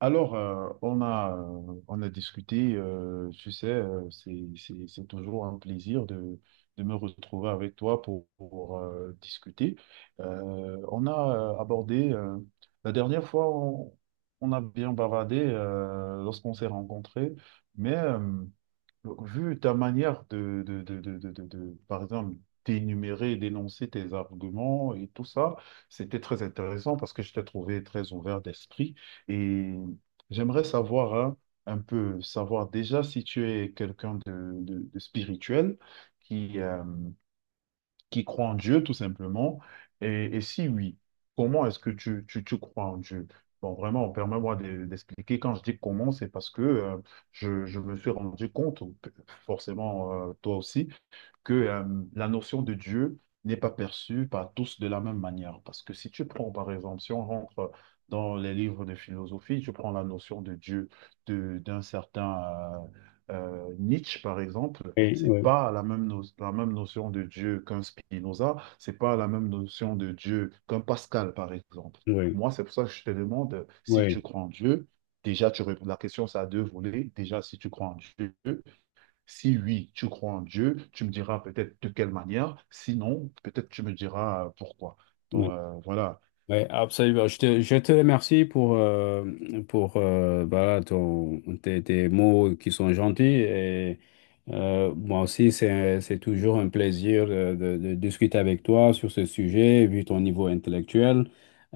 Alors, on a discuté, tu sais, c'est toujours un plaisir de me retrouver avec toi pour, pour discuter. On a abordé, la dernière fois, on a bien bavardé lorsqu'on s'est rencontrés, mais donc, vu ta manière de par exemple, d'énumérer, d'énoncer tes arguments et tout ça, c'était très intéressant parce que je t'ai trouvé très ouvert d'esprit et j'aimerais savoir, hein, un peu, savoir déjà si tu es quelqu'un de spirituel qui, euh, qui croient en Dieu, tout simplement? Et si oui, comment est-ce que tu crois en Dieu? Bon, vraiment, permets-moi d'expliquer. Quand je dis comment, c'est parce que je me suis rendu compte, ou forcément toi aussi, que la notion de Dieu n'est pas perçue par tous de la même manière. Parce que si tu prends, par exemple, si on rentre dans les livres de philosophie, tu prends la notion de Dieu de, d'un certain euh, Nietzsche, par exemple, Oui, c'est oui, pas la même, la même notion de Dieu qu'un Spinoza, c'est pas la même notion de Dieu qu'un Pascal, par exemple. oui, Moi, c'est pour ça que je te demande si oui, tu crois en Dieu. Déjà, tu réponds, la question, ça a deux volets. Déjà, si tu crois en Dieu, si oui, tu crois en Dieu, tu me diras peut-être de quelle manière. Sinon, peut-être tu me diras pourquoi. Donc oui, euh, voilà. oui, absolument. Je te remercie pour voilà, tes mots qui sont gentils. Et, moi aussi, c'est toujours un plaisir de, de discuter avec toi sur ce sujet, vu ton niveau intellectuel.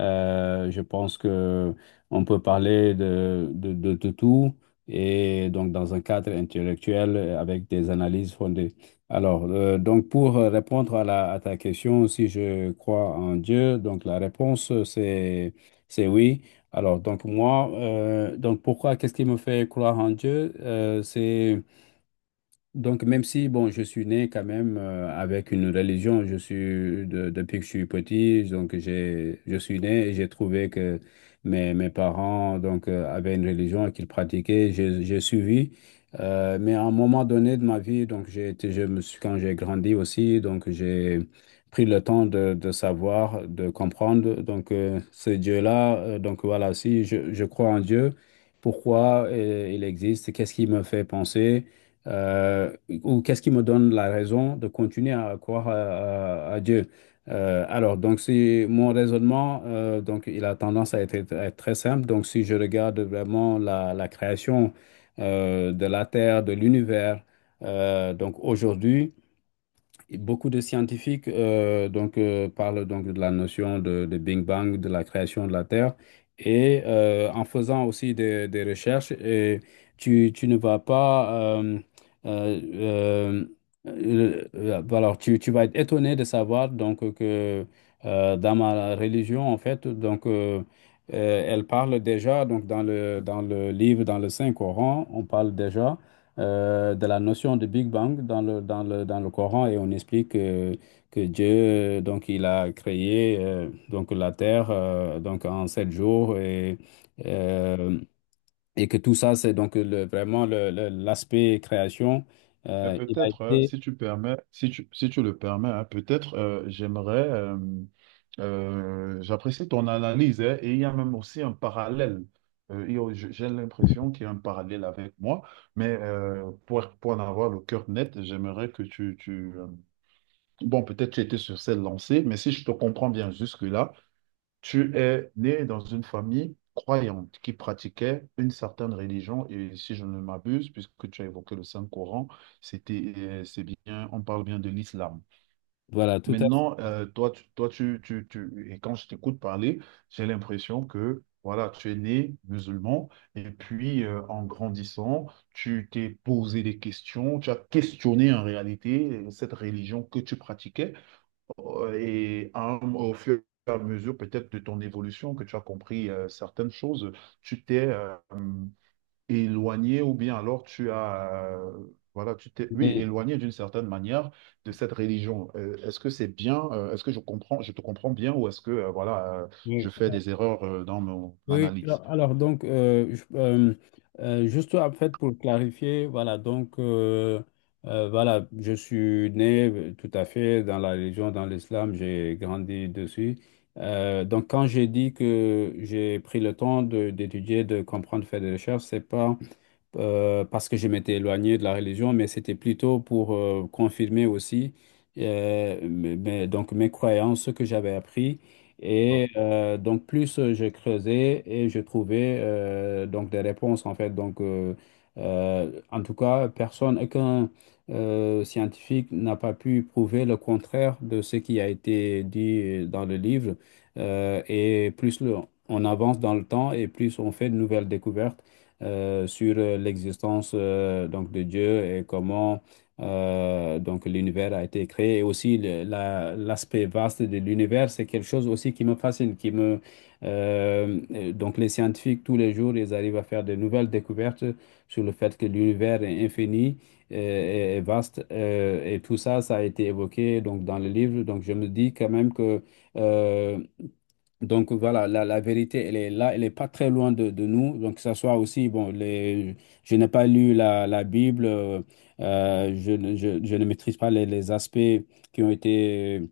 Je pense que on peut parler de tout et donc dans un cadre intellectuel avec des analyses fondées. Alors, donc pour répondre à ta question, si je crois en Dieu, donc la réponse c'est oui. Alors donc moi, donc pourquoi, qu'est-ce qui me fait croire en Dieu? C'est donc, même si, bon, je suis né quand même avec une religion, depuis que je suis petit, donc je suis né et j'ai trouvé que mes parents, donc, avaient une religion et qu'ils pratiquaient, j'ai suivi. Mais à un moment donné de ma vie, donc, j'ai été, je me suis, quand j'ai grandi aussi, donc, j'ai pris le temps de savoir, de comprendre, donc, ce Dieu-là, donc, voilà, si je crois en Dieu, pourquoi il existe, qu'est-ce qui me fait penser? euh, ou qu'est-ce qui me donne la raison de continuer à croire à Dieu? Alors, donc, si mon raisonnement, donc, il a tendance à être très simple. Donc, si je regarde vraiment la création de la Terre, de l'univers, donc aujourd'hui, et beaucoup de scientifiques donc, parlent donc de la notion de Big Bang, de la création de la Terre. Et en faisant aussi des recherches, et tu ne vas pas... euh, euh, alors, tu vas être étonné de savoir donc, que dans ma religion, en fait, donc, elle parle déjà, donc, dans le livre, dans le Saint-Coran, on parle déjà de la notion de Big Bang dans le Coran et on explique que Dieu, donc, il a créé donc, la Terre donc, en 7 jours euh, et que tout ça, c'est donc le, vraiment le- l'aspect création. Mais Il a peut-être, été, si tu permets, si tu, si tu le permets, hein, peut-être j'aimerais, j'apprécie ton analyse, hein, et il y a même aussi un parallèle. J'ai l'impression qu'il y a un parallèle avec moi, mais pour en avoir le cœur net, j'aimerais que tu, bon, peut-être tu étais sur cette lancée, mais si je te comprends bien jusque-là. Tu es né dans une famille croyante qui pratiquait une certaine religion et si je ne m'abuse, puisque tu as évoqué le Saint-Coran, c'était, c'est bien, on parle bien de l'islam. voilà, tout à Maintenant, toi, tu, toi, et quand je t'écoute parler, j'ai l'impression que voilà, tu es né musulman et puis en grandissant, tu t'es posé des questions, tu as questionné en réalité cette religion que tu pratiquais. Ouais, et au fur et à mesure peut-être de ton évolution, que tu as compris certaines choses, tu t'es éloigné ou bien alors tu as, voilà, tu t'es, oui, fait. éloigné d'une certaine manière de cette religion. Est-ce que c'est bien, est-ce que je comprends, je te comprends bien ou est-ce que, voilà, je fais des erreurs dans mon Oui, analyse? alors, donc, juste en fait pour clarifier, voilà, donc, voilà, je suis né tout à fait dans la religion, dans l'islam, j'ai grandi dessus. Donc, quand j'ai dit que j'ai pris le temps d'étudier, de comprendre, faire des recherches, c'est pas parce que je m'étais éloigné de la religion, mais c'était plutôt pour confirmer aussi mes croyances, ce que j'avais appris. Voilà. Et donc plus je creusais et je trouvais donc des réponses en fait. Donc en tout cas, personne, aucun scientifique n'a pas pu prouver le contraire de ce qui a été dit dans le livre. Et plus on avance dans le temps et plus on fait de nouvelles découvertes sur l'existence donc de Dieu et comment donc l'univers a été créé. Et aussi l'aspect vaste de l'univers, c'est quelque chose aussi qui me fascine, qui me donc les scientifiques tous les jours, ils arrivent à faire de nouvelles découvertes sur le fait que l'univers est infini et vaste et tout ça, ça a été évoqué donc dans le livre. Donc je me dis quand même que euh, donc voilà, la vérité, elle est là, elle n'est pas très loin de nous. Donc que ce soit aussi, bon, je n'ai pas lu la Bible, je ne maîtrise pas les aspects qui ont été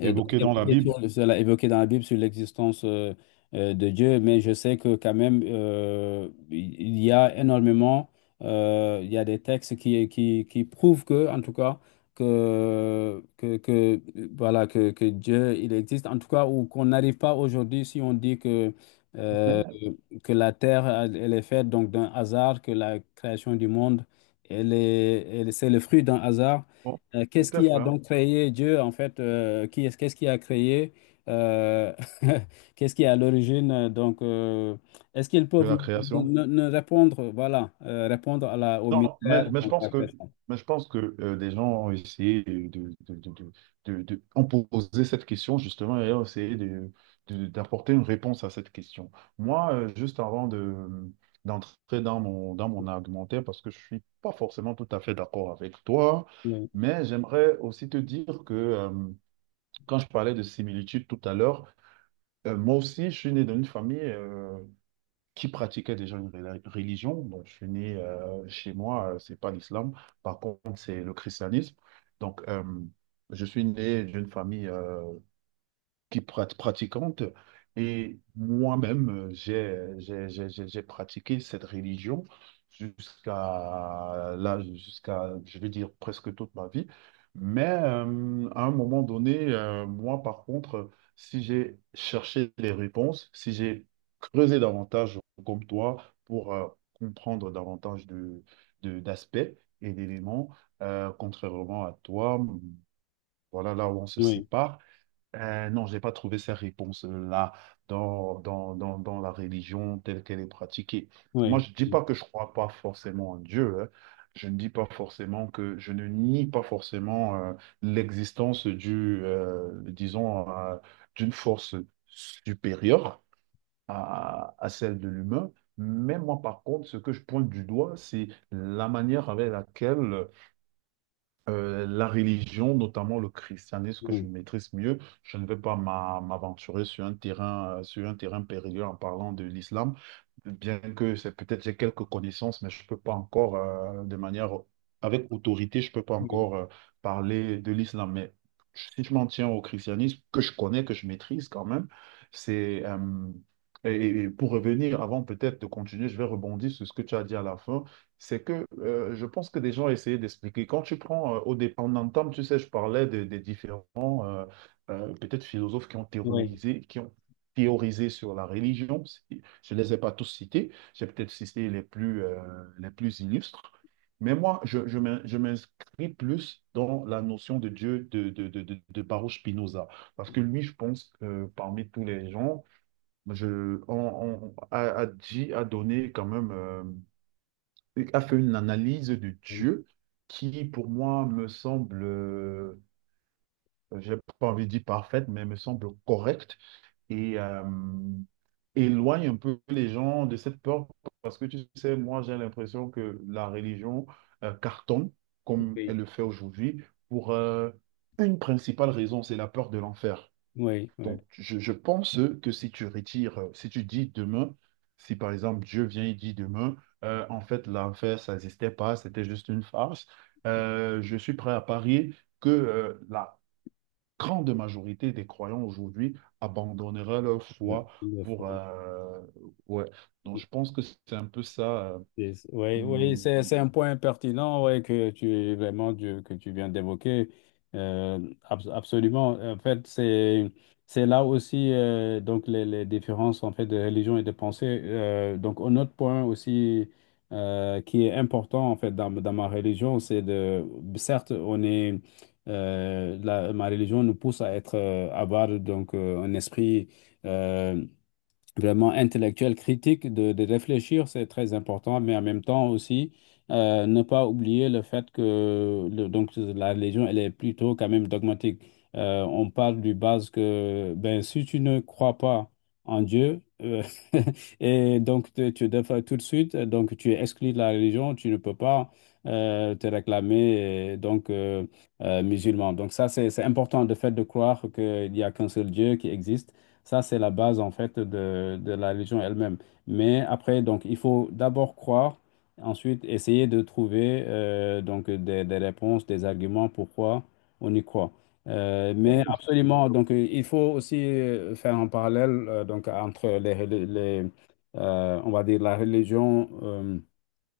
donc, Évoqué dans la Bible, cela évoqué dans la Bible sur l'existence de Dieu, mais je sais que quand même, il y a énormément, il y a des textes qui prouvent que, en tout cas, que, voilà, que Dieu, il existe, en tout cas, ou qu'on n'arrive pas aujourd'hui si on dit euh, mais que la terre, elle est faite donc d'un hasard, que la création du monde, c'est le fruit d'un hasard. bon, Qu'est-ce qui peut-être, a hein, donc créé Dieu, en fait, qu'est-ce qui a créé, euh, qu'est-ce qui est à l'origine, donc, est-ce qu'ils de peuvent la ne, création. ne- ne répondre, voilà, répondre au Non, mystère, mais je donc, pense la que, personne. mais je pense que des gens ont essayé de ont posé cette question justement et ont essayé de, d'apporter une réponse à cette question. Moi, juste avant de, d'entrer dans mon argumentaire, parce que je suis pas forcément tout à fait d'accord avec toi, Oui, mais j'aimerais aussi te dire que quand je parlais de similitude tout à l'heure, moi aussi, je suis né dans une famille qui pratiquaient déjà une religion. Donc, je suis né chez moi, c'est pas l'islam. Par contre, c'est le christianisme. Donc, je suis né d'une famille qui pratiquante. Et moi-même, j'ai pratiqué cette religion jusqu'à là, jusqu'à, je vais dire, presque toute ma vie. Mais à un moment donné, moi, par contre, si j'ai cherché des réponses, si j'ai creusé davantage comme toi pour comprendre davantage de, d'aspects et d'éléments, contrairement à toi, voilà là où on se oui, sépare. Non, je n'ai pas trouvé ces réponses-là dans la religion telle qu'elle est pratiquée. Moi, oui, je ne dis pas que je ne crois pas forcément en Dieu. Hein. Je ne dis pas forcément que je ne nie pas forcément l'existence du, disons, d'une force supérieure à celle de l'humain. Mais moi, par contre, ce que je pointe du doigt, c'est la manière avec laquelle la religion, notamment le christianisme que je oui, maîtrise mieux. Je ne vais pas m'aventurer sur un terrain périlleux en parlant de l'islam, bien que c'est peut-être j'ai quelques connaissances, mais je ne peux pas encore, de manière avec autorité, je ne peux pas oui, encore parler de l'islam. Mais si je m'en tiens au christianisme, que je connais, que je maîtrise quand même, c'est et pour revenir, avant peut-être de continuer, je vais rebondir sur ce que tu as dit à la fin, c'est que je pense que des gens essayaient d'expliquer. Quand tu prends, au départ en entame, tu sais, je parlais des différents, peut-être philosophes oui, oui, qui ont théorisé sur la religion. C'est- je ne les ai pas tous cités, j'ai peut-être cité les plus illustres. Mais moi, je, je m'inscris plus dans la notion de Dieu de Baruch Spinoza. Parce que lui, je pense que parmi tous les gens, je, on, a, a dit, a donné quand même. A fait une analyse de oui, Dieu qui, pour moi, me semble, j'ai pas envie de dire parfaite, mais me semble correcte et éloigne un peu les gens de cette peur. Parce que tu sais, moi, j'ai l'impression que la religion cartonne, comme elle oui, le fait aujourd'hui, pour une principale raison, c'est la peur de l'enfer. oui, oui, Donc, je pense que si tu retires, si tu dis demain, si par exemple Dieu vient et dit demain, en fait, l'enfer, ça n'existait pas, c'était juste une farce, je suis prêt à parier que la grande majorité des croyants aujourd'hui abandonnera leur oui, foi oui, pour... oui, euh, ouais. Donc, oui. je pense que c'est un peu ça. Oui, oui, hum, c'est un point pertinent, ouais, que tu vraiment que tu viens d'évoquer. Euh, Absolument. En fait, c'est là aussi donc les différences en fait de religion et de pensée. Donc un autre point aussi qui est important en fait dans ma religion, c'est de certes on est ma religion nous pousse à être avoir donc un esprit euh, vraiment intellectuel, critique, de réfléchir, c'est très important, mais en même temps aussi, ne pas oublier le fait que donc, la religion, elle est plutôt quand même dogmatique. On parle du base que ben, si tu ne crois pas en Dieu, et donc tu devrais tout de suite, donc tu es exclu de la religion, tu ne peux pas te réclamer donc musulman. Donc ça, c'est important, de fait de croire qu'il n'y a qu'un seul Dieu qui existe. Ça, c'est la base en fait de la religion elle-même. Mais après, donc, il faut d'abord croire, ensuite essayer de trouver donc des réponses, des arguments pourquoi on y croit. Ouais, Mais je- absolument, donc, il faut aussi faire un parallèle donc, entre les, les, on va dire la religion,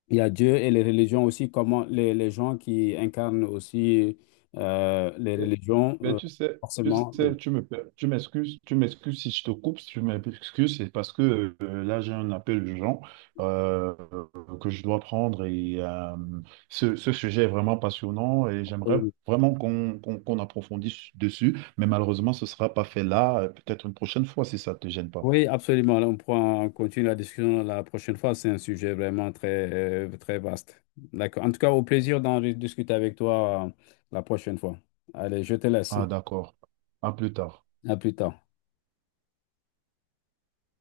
il y a Dieu et les religions aussi, comment les gens qui incarnent aussi les religions, ben, tu sais, tu forcément. sais, Oui. Tu m'excuses si je te coupe, si tu m'excuses, c'est parce que là, j'ai un appel urgent euh, que je dois prendre et ce, ce sujet est vraiment passionnant et j'aimerais vraiment qu'on approfondisse dessus, mais malheureusement, ce ne sera pas fait là, peut-être une prochaine fois si ça ne te gêne pas. Oui, absolument. On pourra continuer la discussion la prochaine fois. C'est un sujet vraiment très vaste. D'accord. En tout cas, au plaisir d'en discuter avec toi la prochaine fois. Allez, je te laisse. Ah, d'accord. À plus tard. À plus tard.